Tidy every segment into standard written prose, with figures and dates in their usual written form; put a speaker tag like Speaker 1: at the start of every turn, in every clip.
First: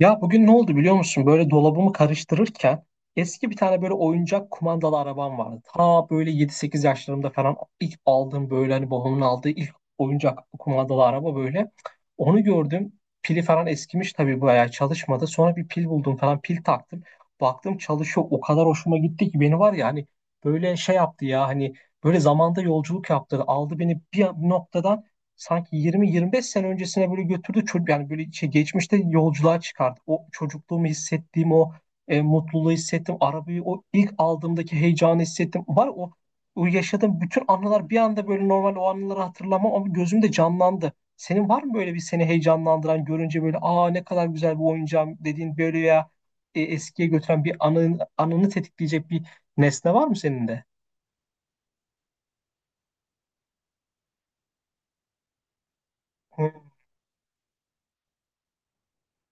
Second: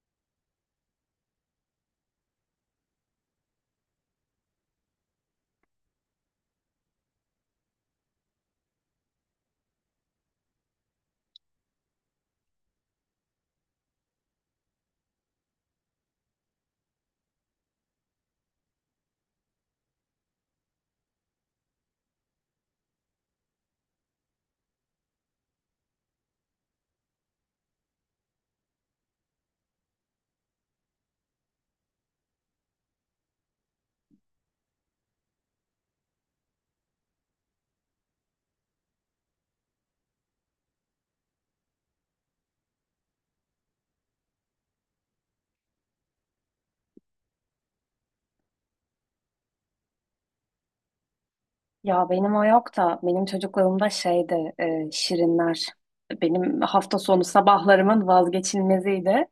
Speaker 1: Ya bugün ne oldu biliyor musun? Böyle dolabımı karıştırırken eski bir tane böyle oyuncak kumandalı arabam vardı. Ta böyle yedi sekiz yaşlarımda falan ilk aldığım böyle hani babamın aldığı ilk oyuncak kumandalı araba böyle. Onu gördüm. Pili falan eskimiş tabii bayağı çalışmadı. Sonra bir pil buldum falan pil taktım. Baktım çalışıyor. O kadar hoşuma gitti ki beni var ya hani böyle şey yaptı ya hani böyle zamanda yolculuk yaptı. Aldı beni bir noktadan sanki 20-25 sene öncesine böyle götürdü çocuk yani böyle şey geçmişte yolculuğa çıkardı. O çocukluğumu hissettiğim o mutluluğu hissettim. Arabayı o ilk aldığımdaki heyecanı hissettim. Var o yaşadığım bütün anılar bir anda böyle normal o anıları hatırlamam ama gözümde canlandı. Senin var mı böyle bir seni heyecanlandıran görünce böyle aa ne kadar güzel bu oyuncağım dediğin böyle ya eskiye götüren bir anını tetikleyecek bir nesne var mı senin de?
Speaker 2: Ya benim o yok da benim çocukluğumda şeydi, şirinler.
Speaker 1: Hı,
Speaker 2: Benim hafta sonu sabahlarımın vazgeçilmeziydi.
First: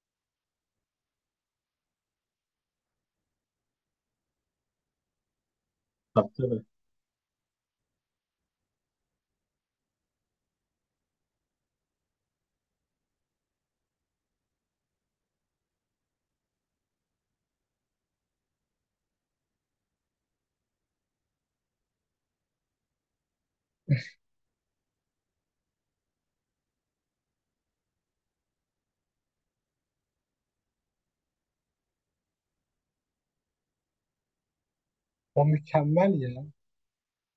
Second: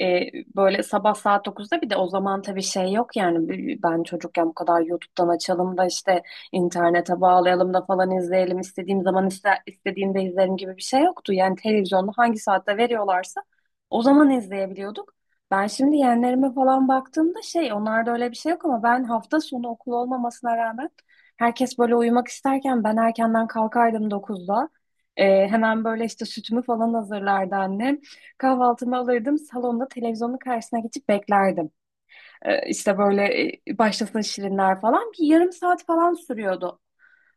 Speaker 2: E, Böyle sabah saat dokuzda, bir de o zaman tabii şey yok yani, ben çocukken bu kadar YouTube'dan açalım da işte
Speaker 1: tabii tabii.
Speaker 2: internete bağlayalım da falan izleyelim istediğim zaman istediğimde izlerim gibi bir şey yoktu. Yani televizyonda hangi saatte veriyorlarsa o zaman izleyebiliyorduk. Ben şimdi yeğenlerime falan baktığımda şey onlarda öyle bir şey yok, ama ben hafta sonu okul olmamasına rağmen herkes böyle uyumak isterken ben erkenden kalkardım 9'da. Hemen böyle işte sütümü falan hazırlardı annem. Kahvaltımı alırdım salonda televizyonun karşısına geçip beklerdim. İşte böyle, başlasın şirinler falan, bir
Speaker 1: O
Speaker 2: yarım saat
Speaker 1: mükemmel
Speaker 2: falan
Speaker 1: ya.
Speaker 2: sürüyordu.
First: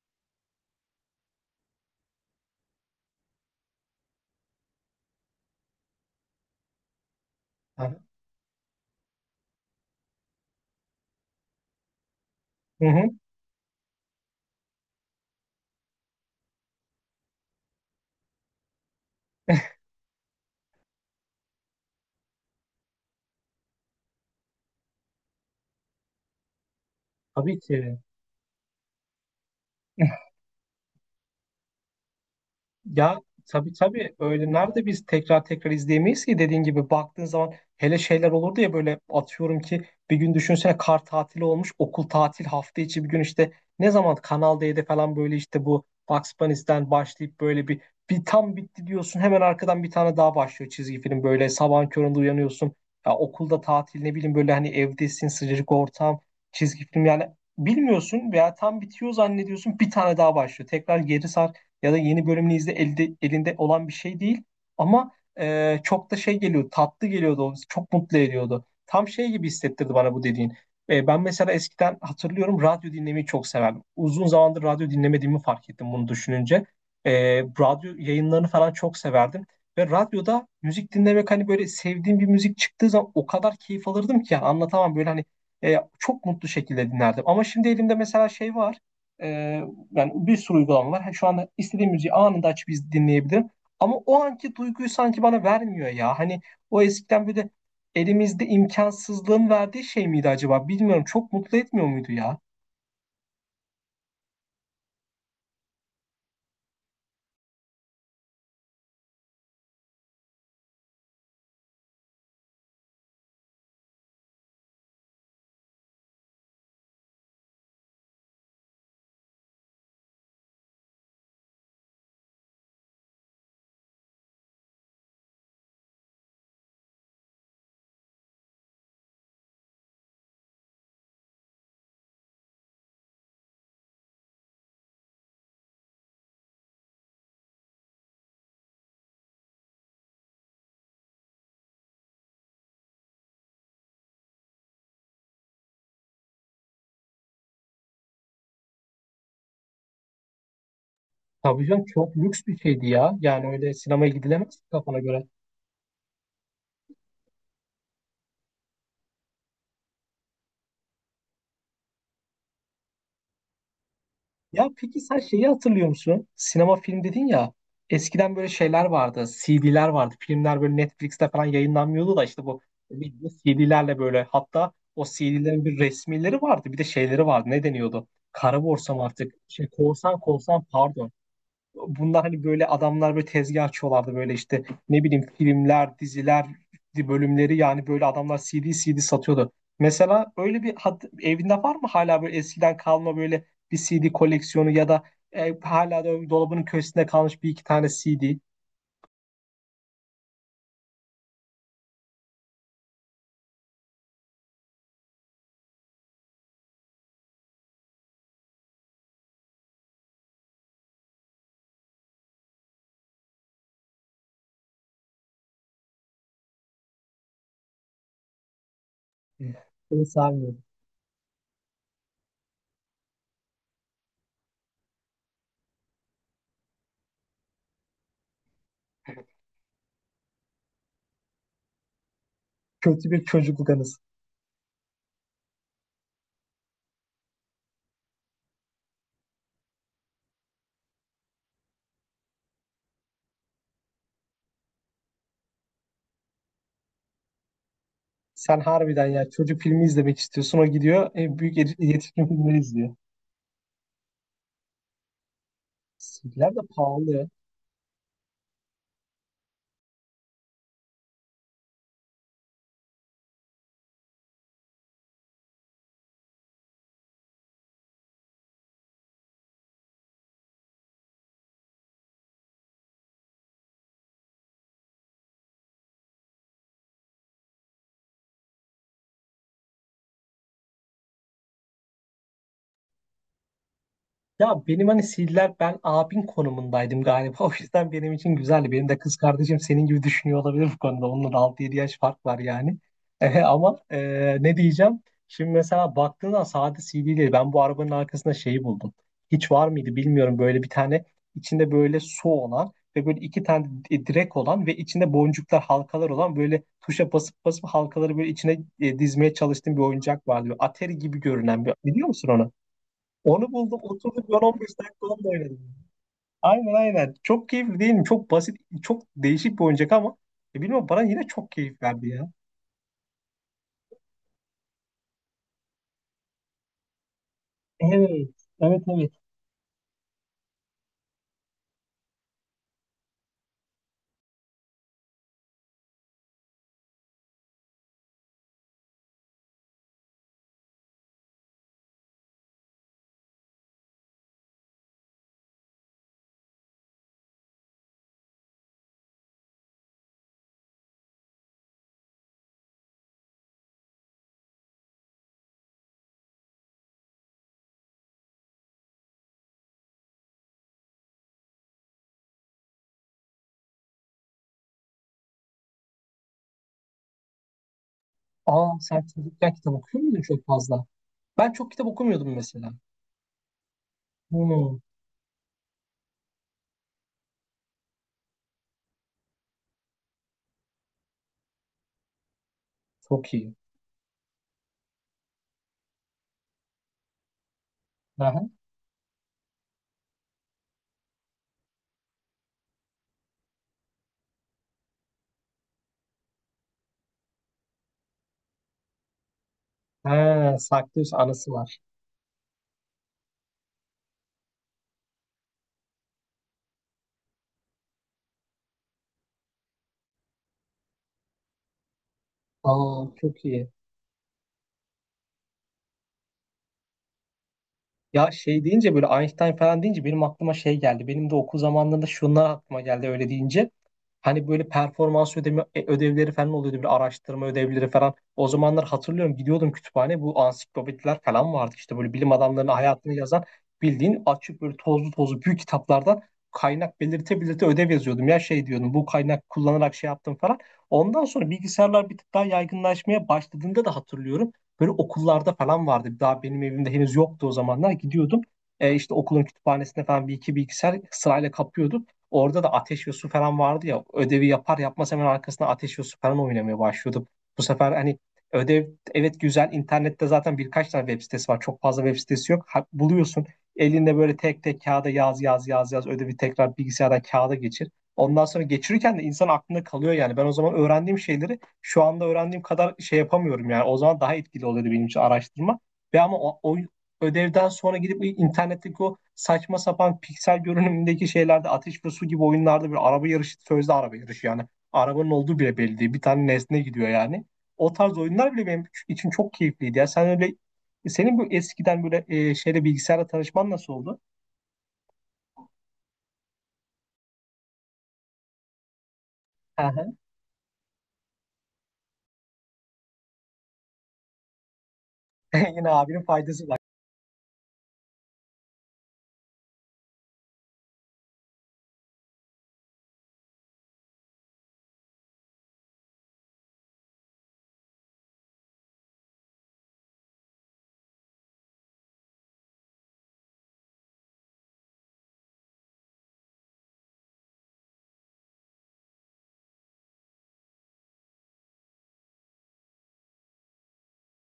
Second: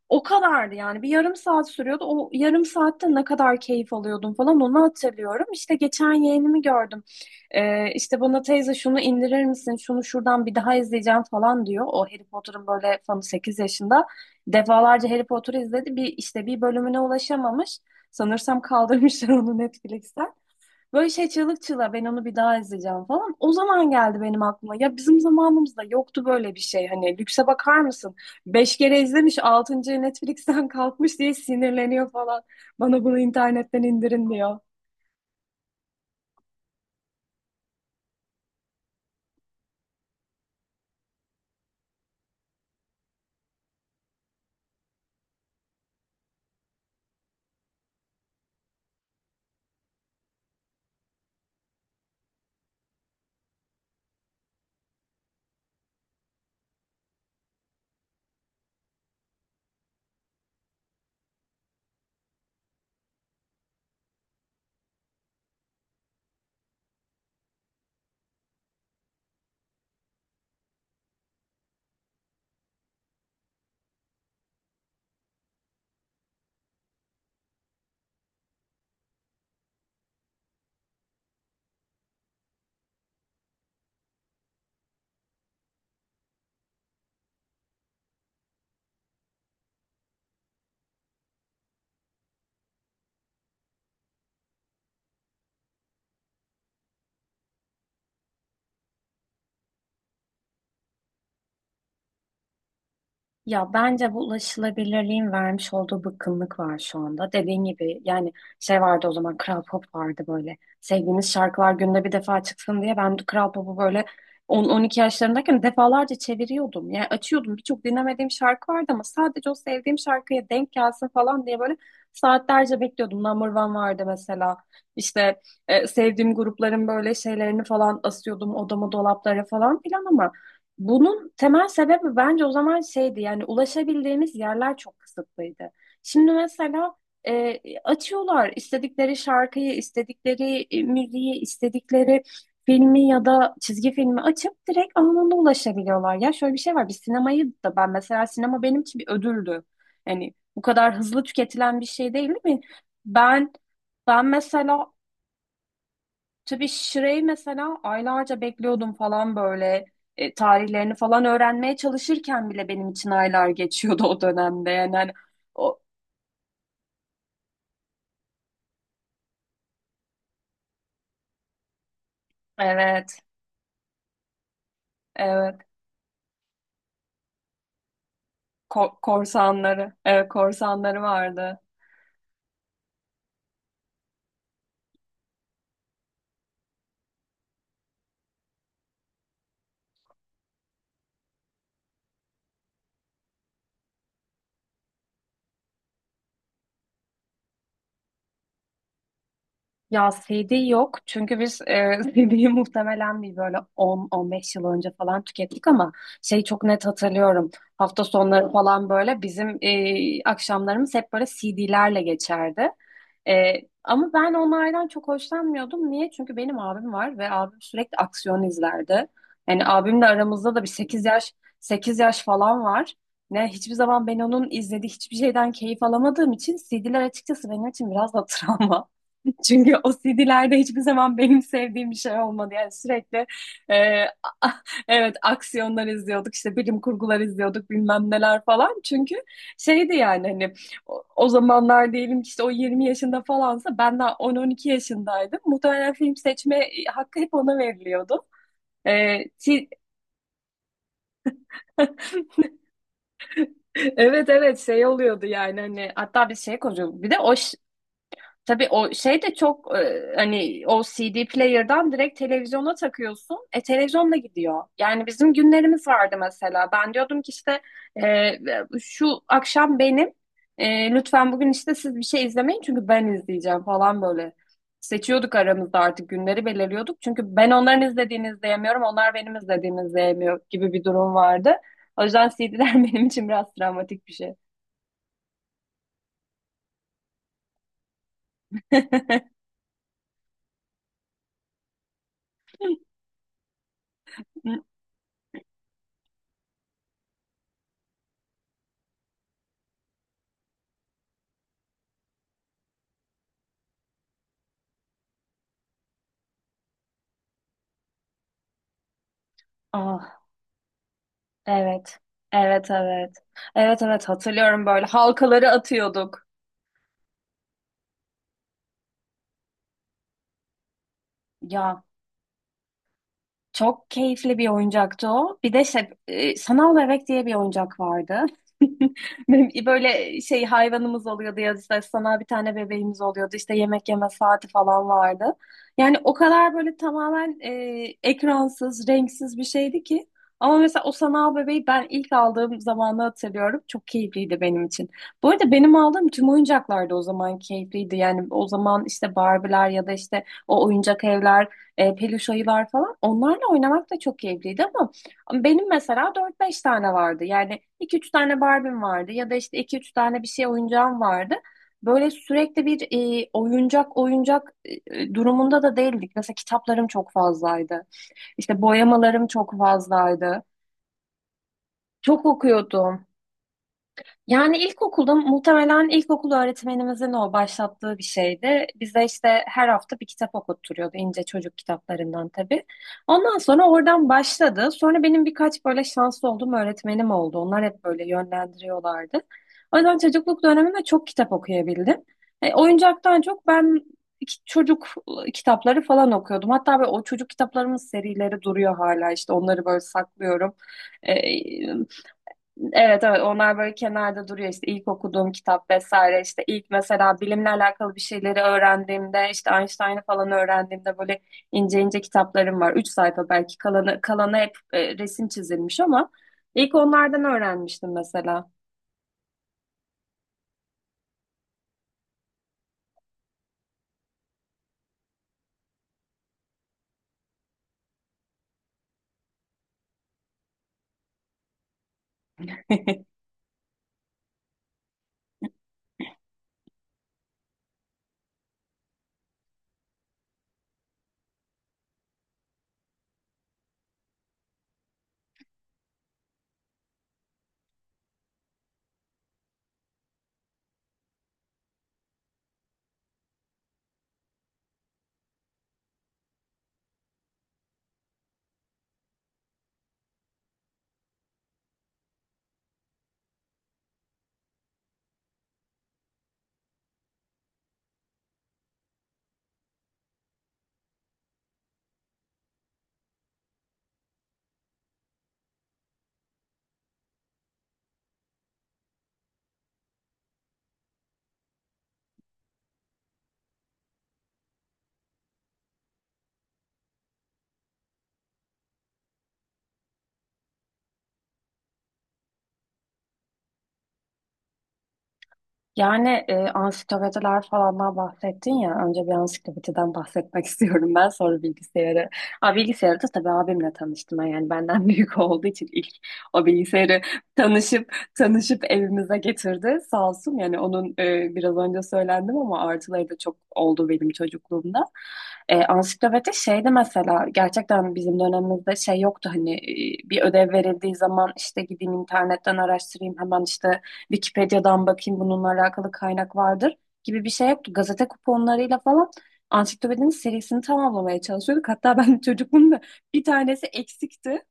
Speaker 2: O kadardı yani, bir yarım saat sürüyordu. O yarım saatte ne kadar keyif alıyordum falan onu hatırlıyorum. İşte geçen yeğenimi gördüm.
Speaker 1: Yani
Speaker 2: İşte bana teyze şunu indirir misin, şunu şuradan bir daha izleyeceğim falan diyor. O Harry Potter'ın
Speaker 1: hı
Speaker 2: böyle
Speaker 1: hı,
Speaker 2: fanı, 8 yaşında. Defalarca Harry Potter izledi. Bir işte bir bölümüne ulaşamamış. Sanırsam kaldırmışlar onu Netflix'ten. Böyle şey çığlık çığlığa, ben onu bir daha izleyeceğim falan. O zaman geldi benim aklıma. Ya bizim zamanımızda yoktu böyle bir şey. Hani lükse
Speaker 1: tabii
Speaker 2: bakar
Speaker 1: ki.
Speaker 2: mısın? Beş kere izlemiş, altıncı Netflix'ten kalkmış diye sinirleniyor falan. Bana bunu
Speaker 1: Ya tabii
Speaker 2: internetten
Speaker 1: tabii
Speaker 2: indirin
Speaker 1: öyle
Speaker 2: diyor.
Speaker 1: nerede biz tekrar tekrar izleyemeyiz ki dediğin gibi baktığın zaman hele şeyler olurdu ya böyle atıyorum ki bir gün düşünsene kar tatili olmuş okul tatil hafta içi bir gün işte ne zaman Kanal D'de falan böyle işte bu Bugs Bunny'den başlayıp böyle bir tam bitti diyorsun hemen arkadan bir tane daha başlıyor çizgi film böyle sabahın köründe uyanıyorsun ya okulda tatil ne bileyim böyle hani evdesin sıcacık ortam çizgi film yani bilmiyorsun veya tam bitiyor zannediyorsun bir tane daha başlıyor tekrar geri sarkıyor ya da yeni bölümünü izle elinde olan bir şey değil. Ama çok da şey geliyor, tatlı geliyordu, çok mutlu ediyordu. Tam şey gibi hissettirdi bana bu dediğin. Ben mesela eskiden hatırlıyorum radyo dinlemeyi çok severdim. Uzun zamandır radyo dinlemediğimi fark ettim bunu düşününce. Radyo yayınlarını falan çok severdim. Ve radyoda müzik dinlemek hani böyle sevdiğim bir müzik çıktığı zaman o kadar keyif alırdım ki yani anlatamam böyle hani çok mutlu şekilde dinlerdim. Ama şimdi elimde mesela şey var. E, Yani bir sürü uygulama var. Şu anda istediğim müziği anında açıp dinleyebilirim. Ama o anki duyguyu sanki bana vermiyor ya. Hani o eskiden böyle elimizde imkansızlığın verdiği şey miydi acaba? Bilmiyorum. Çok mutlu etmiyor muydu ya?
Speaker 2: Ya bence bu ulaşılabilirliğin vermiş olduğu bıkkınlık var şu anda. Dediğin gibi yani, şey vardı o zaman, Kral Pop vardı böyle. Sevdiğiniz şarkılar günde bir defa çıksın diye ben Kral Pop'u böyle 10-12 yaşlarındayken defalarca çeviriyordum. Yani açıyordum, birçok dinlemediğim şarkı vardı ama sadece o sevdiğim şarkıya denk gelsin falan diye böyle saatlerce bekliyordum. Number One vardı mesela. İşte sevdiğim grupların böyle şeylerini falan asıyordum odama, dolaplara falan filan, ama bunun temel sebebi bence o zaman şeydi, yani ulaşabildiğimiz yerler çok kısıtlıydı. Şimdi mesela açıyorlar istedikleri şarkıyı, istedikleri müziği, istedikleri filmi ya da çizgi filmi açıp direkt anında ulaşabiliyorlar. Ya şöyle bir şey var, bir sinemayı da ben mesela, sinema benim için bir ödüldü. Yani bu kadar hızlı
Speaker 1: Tabii
Speaker 2: tüketilen
Speaker 1: canım
Speaker 2: bir şey
Speaker 1: çok
Speaker 2: değil
Speaker 1: lüks bir
Speaker 2: mi?
Speaker 1: şeydi ya. Yani
Speaker 2: Ben
Speaker 1: öyle sinemaya
Speaker 2: ben
Speaker 1: gidilemez
Speaker 2: mesela
Speaker 1: kafana göre.
Speaker 2: tabii Şire'yi mesela aylarca bekliyordum falan böyle. Tarihlerini falan öğrenmeye çalışırken bile benim için aylar geçiyordu o
Speaker 1: Ya
Speaker 2: dönemde. Yani
Speaker 1: peki
Speaker 2: hani
Speaker 1: sen şeyi
Speaker 2: o,
Speaker 1: hatırlıyor musun? Sinema film dedin ya. Eskiden böyle şeyler vardı. CD'ler vardı. Filmler böyle Netflix'te falan yayınlanmıyordu da işte bu
Speaker 2: evet,
Speaker 1: video CD'lerle böyle hatta o
Speaker 2: evet.
Speaker 1: CD'lerin bir resmileri vardı. Bir de şeyleri vardı. Ne deniyordu? Kara borsa mı artık? Şey,
Speaker 2: Korsanları,
Speaker 1: korsan
Speaker 2: evet,
Speaker 1: korsan
Speaker 2: korsanları
Speaker 1: pardon,
Speaker 2: vardı.
Speaker 1: bunlar hani böyle adamlar böyle tezgah açıyorlardı böyle işte ne bileyim filmler, diziler bölümleri yani böyle adamlar CD CD satıyordu. Mesela öyle bir evinde var mı hala böyle eskiden kalma böyle bir CD koleksiyonu ya da hala da dolabının köşesinde kalmış bir iki tane CD?
Speaker 2: Ya CD yok, çünkü biz CD'yi muhtemelen bir böyle on on beş yıl önce falan tükettik, ama şey çok net hatırlıyorum. Hafta sonları falan böyle bizim akşamlarımız hep böyle CD'lerle geçerdi. E, Ama ben onlardan çok hoşlanmıyordum. Niye? Çünkü benim abim var ve abim sürekli aksiyon izlerdi. Yani
Speaker 1: Seni
Speaker 2: abimle aramızda
Speaker 1: sarmıyorum.
Speaker 2: da bir sekiz yaş falan var. Ne hiçbir zaman ben onun izlediği hiçbir şeyden keyif alamadığım için, CD'ler açıkçası benim için biraz da travma. Çünkü o CD'lerde hiçbir zaman benim sevdiğim bir şey olmadı. Yani
Speaker 1: Kötü
Speaker 2: sürekli
Speaker 1: bir çocukluk
Speaker 2: e,
Speaker 1: anısı.
Speaker 2: evet, aksiyonlar izliyorduk, işte bilim kurgular izliyorduk, bilmem neler falan. Çünkü şeydi yani hani, o zamanlar diyelim ki, işte o 20 yaşında falansa ben daha 10-12 yaşındaydım. Muhtemelen film seçme hakkı hep ona veriliyordu.
Speaker 1: Sen harbiden
Speaker 2: E,
Speaker 1: ya çocuk
Speaker 2: ti-
Speaker 1: filmi izlemek istiyorsun. O gidiyor büyük yetişkin filmleri izliyor.
Speaker 2: Evet, evet, şey oluyordu yani hani, hatta bir
Speaker 1: CD'ler
Speaker 2: şey
Speaker 1: de
Speaker 2: koyuyor. Bir de
Speaker 1: pahalı.
Speaker 2: o, tabii o şey de çok, hani o CD player'dan direkt televizyona takıyorsun. Televizyonla gidiyor. Yani bizim günlerimiz vardı mesela. Ben diyordum ki işte, e, şu akşam benim, lütfen bugün işte siz bir şey izlemeyin çünkü ben izleyeceğim falan böyle. Seçiyorduk aramızda, artık günleri belirliyorduk. Çünkü ben onların izlediğini izleyemiyorum, onlar benim izlediğimi izleyemiyor gibi bir durum vardı. O yüzden CD'ler benim için biraz travmatik bir şey.
Speaker 1: Ya benim hani CD'ler ben abin konumundaydım galiba. O yüzden benim için güzeldi. Benim de kız kardeşim senin gibi düşünüyor olabilir bu konuda. Onunla da 6-7 yaş fark var yani. Eh, ama eh, ne diyeceğim? Şimdi mesela baktığında sade CD değil. Ben bu arabanın arkasında şeyi buldum. Hiç var mıydı bilmiyorum. Böyle bir tane içinde böyle su olan ve böyle iki tane direk olan ve içinde boncuklar halkalar olan böyle tuşa basıp basıp halkaları böyle içine eh, dizmeye çalıştığım bir
Speaker 2: Ah.
Speaker 1: oyuncak vardı. Böyle Atari gibi görünen bir,
Speaker 2: Evet.
Speaker 1: biliyor musun onu?
Speaker 2: Evet, evet.
Speaker 1: Onu buldum
Speaker 2: Evet, evet,
Speaker 1: oturduk ben
Speaker 2: hatırlıyorum,
Speaker 1: 15
Speaker 2: böyle
Speaker 1: dakika onunla
Speaker 2: halkaları
Speaker 1: oynadım.
Speaker 2: atıyorduk.
Speaker 1: Aynen aynen. Çok keyifli değil mi? Çok basit, çok değişik bir oyuncak ama bilmiyorum bana yine çok keyif
Speaker 2: Ya,
Speaker 1: verdi ya.
Speaker 2: çok keyifli bir oyuncaktı o. Bir de şey, sanal bebek diye bir oyuncak vardı.
Speaker 1: Evet, evet, evet.
Speaker 2: Benim böyle şey hayvanımız oluyordu ya, işte sanal bir tane bebeğimiz oluyordu. İşte yemek yeme saati falan vardı. Yani o kadar böyle tamamen ekransız, renksiz bir şeydi ki. Ama mesela o sanal bebeği ben ilk aldığım zamanı hatırlıyorum. Çok keyifliydi benim için. Bu arada benim aldığım tüm oyuncaklar da o zaman keyifliydi. Yani o zaman işte Barbie'ler ya da işte o oyuncak evler, peluş ayılar falan. Onlarla oynamak da çok keyifliydi, ama benim mesela dört beş tane vardı. Yani iki üç tane Barbie'm vardı, ya da işte iki üç tane bir şey oyuncağım vardı. Böyle sürekli bir oyuncak oyuncak durumunda da değildik. Mesela kitaplarım çok fazlaydı. İşte
Speaker 1: Aa sen
Speaker 2: boyamalarım
Speaker 1: çocukken
Speaker 2: çok
Speaker 1: kitap okuyor muydun
Speaker 2: fazlaydı.
Speaker 1: çok fazla? Ben çok kitap
Speaker 2: Çok
Speaker 1: okumuyordum mesela.
Speaker 2: okuyordum. Yani
Speaker 1: Hmm,
Speaker 2: ilkokulda, muhtemelen ilkokul öğretmenimizin o başlattığı bir şeydi. Bize işte her hafta bir kitap okutturuyordu, ince çocuk kitaplarından tabii.
Speaker 1: çok
Speaker 2: Ondan
Speaker 1: iyi.
Speaker 2: sonra oradan başladı. Sonra benim birkaç böyle şanslı olduğum öğretmenim oldu. Onlar hep böyle
Speaker 1: Aha.
Speaker 2: yönlendiriyorlardı. O yüzden çocukluk döneminde çok kitap okuyabildim. Oyuncaktan çok ben çocuk kitapları falan okuyordum. Hatta böyle o çocuk kitaplarımın serileri duruyor hala, işte onları böyle
Speaker 1: Ha,
Speaker 2: saklıyorum. E,
Speaker 1: saklıyorsa anısı var.
Speaker 2: Evet, evet, onlar böyle kenarda duruyor, işte ilk okuduğum kitap vesaire, işte ilk mesela bilimle alakalı bir şeyleri öğrendiğimde, işte Einstein'ı falan öğrendiğimde böyle ince ince kitaplarım var. Üç
Speaker 1: Aa
Speaker 2: sayfa
Speaker 1: çok
Speaker 2: belki,
Speaker 1: iyi.
Speaker 2: kalanı hep resim çizilmiş, ama ilk onlardan öğrenmiştim
Speaker 1: Ya
Speaker 2: mesela.
Speaker 1: şey deyince böyle Einstein falan deyince benim aklıma şey geldi. Benim de okul zamanlarında şunlar aklıma geldi öyle deyince. Hani böyle performans ödeme, ödevleri falan oluyordu. Bir araştırma ödevleri falan. O zamanlar hatırlıyorum gidiyordum kütüphane. Bu ansiklopediler falan vardı. İşte böyle bilim adamlarının hayatını yazan bildiğin açık böyle tozlu tozlu büyük kitaplardan kaynak belirte belirte ödev yazıyordum. Ya şey diyordum bu kaynak kullanarak şey yaptım falan. Ondan sonra bilgisayarlar bir tık daha yaygınlaşmaya başladığında da hatırlıyorum. Böyle okullarda falan vardı. Daha benim evimde henüz yoktu o zamanlar. Gidiyordum. İşte okulun kütüphanesinde falan bir iki bilgisayar sırayla kapıyordum. Orada da ateş ve su falan vardı ya. Ödevi yapar yapmaz hemen arkasına ateş ve su falan oynamaya başlıyordum. Bu sefer hani ödev, evet güzel. İnternette zaten birkaç tane web sitesi var. Çok fazla web sitesi yok. Ha, buluyorsun. Elinde böyle tek tek kağıda yaz yaz yaz yaz ödevi tekrar bilgisayardan kağıda geçir. Ondan sonra geçirirken de insan aklında kalıyor yani. Ben o zaman öğrendiğim şeyleri şu anda öğrendiğim kadar şey yapamıyorum yani. O zaman daha etkili oluyordu benim için araştırma. Ve ama o ödevden sonra gidip internetteki o saçma sapan piksel görünümündeki şeylerde ateş ve su gibi oyunlarda bir araba yarışı sözde araba yarışı yani. Arabanın olduğu bile belli değil. Bir tane nesne gidiyor yani. O tarz oyunlar bile benim için çok keyifliydi. Ya sen öyle senin bu eskiden böyle şeyle bilgisayarla tanışman nasıl oldu?
Speaker 2: Yani, ansiklopediler falandan bahsettin ya. Önce bir
Speaker 1: Hı
Speaker 2: ansiklopediden
Speaker 1: hı.
Speaker 2: bahsetmek istiyorum ben. Sonra bilgisayarı. Aa, bilgisayarı da tabii abimle tanıştım. Yani benden büyük olduğu için ilk
Speaker 1: Yine abinin
Speaker 2: o
Speaker 1: faydası var.
Speaker 2: bilgisayarı tanışıp tanışıp evimize getirdi. Sağ olsun, yani onun, biraz önce söylendim ama artıları da çok oldu benim çocukluğumda. Ansiklopedi şeydi mesela, gerçekten bizim dönemimizde şey yoktu hani, bir ödev verildiği zaman işte gideyim internetten araştırayım, hemen işte Wikipedia'dan bakayım bununla alakalı kaynak vardır gibi bir şey yoktu. Gazete kuponlarıyla falan ansiklopedinin serisini tamamlamaya çalışıyorduk. Hatta ben çocukluğumda bir tanesi eksikti.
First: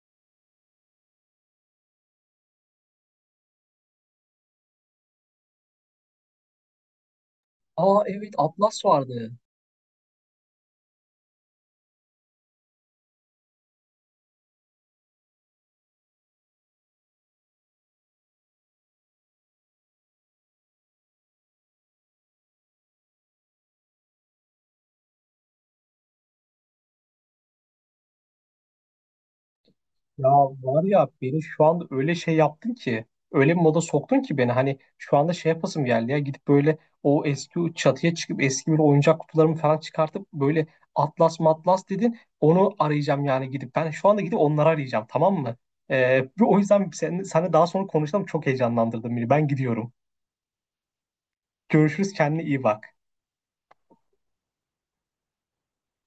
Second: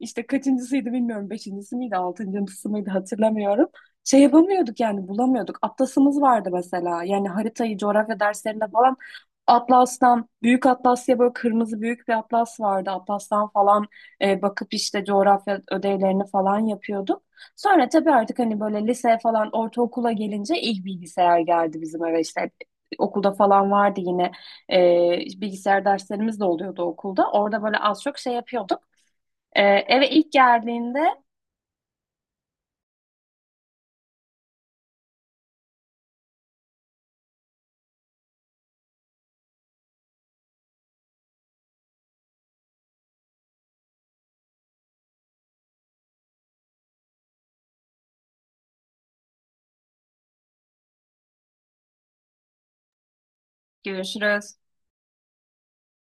Speaker 2: İşte kaçıncısıydı bilmiyorum. Beşincisi miydi, altıncısı mıydı hatırlamıyorum. Şey yapamıyorduk yani, bulamıyorduk. Atlasımız vardı mesela. Yani haritayı
Speaker 1: Aa
Speaker 2: coğrafya
Speaker 1: evet
Speaker 2: derslerinde
Speaker 1: Atlas
Speaker 2: falan
Speaker 1: vardı.
Speaker 2: Atlas'tan, Büyük Atlas diye böyle kırmızı büyük bir atlas vardı. Atlas'tan falan bakıp işte coğrafya ödevlerini falan yapıyorduk. Sonra tabii artık hani böyle liseye falan, ortaokula gelince ilk bilgisayar geldi bizim eve işte. Okulda falan vardı yine, bilgisayar derslerimiz de oluyordu okulda. Orada böyle az çok şey yapıyorduk. Ee, Eve
Speaker 1: Ya
Speaker 2: ilk
Speaker 1: var ya
Speaker 2: geldiğinde
Speaker 1: beni şu anda öyle şey yaptın ki öyle bir moda soktun ki beni hani şu anda şey yapasım geldi ya gidip böyle o eski o çatıya çıkıp eski bir oyuncak kutularımı falan çıkartıp böyle atlas matlas dedin onu arayacağım yani gidip ben şu anda gidip onları arayacağım tamam mı? O yüzden seninle daha sonra konuşalım çok heyecanlandırdın beni ben gidiyorum. Görüşürüz kendine iyi bak.
Speaker 2: görüşürüz.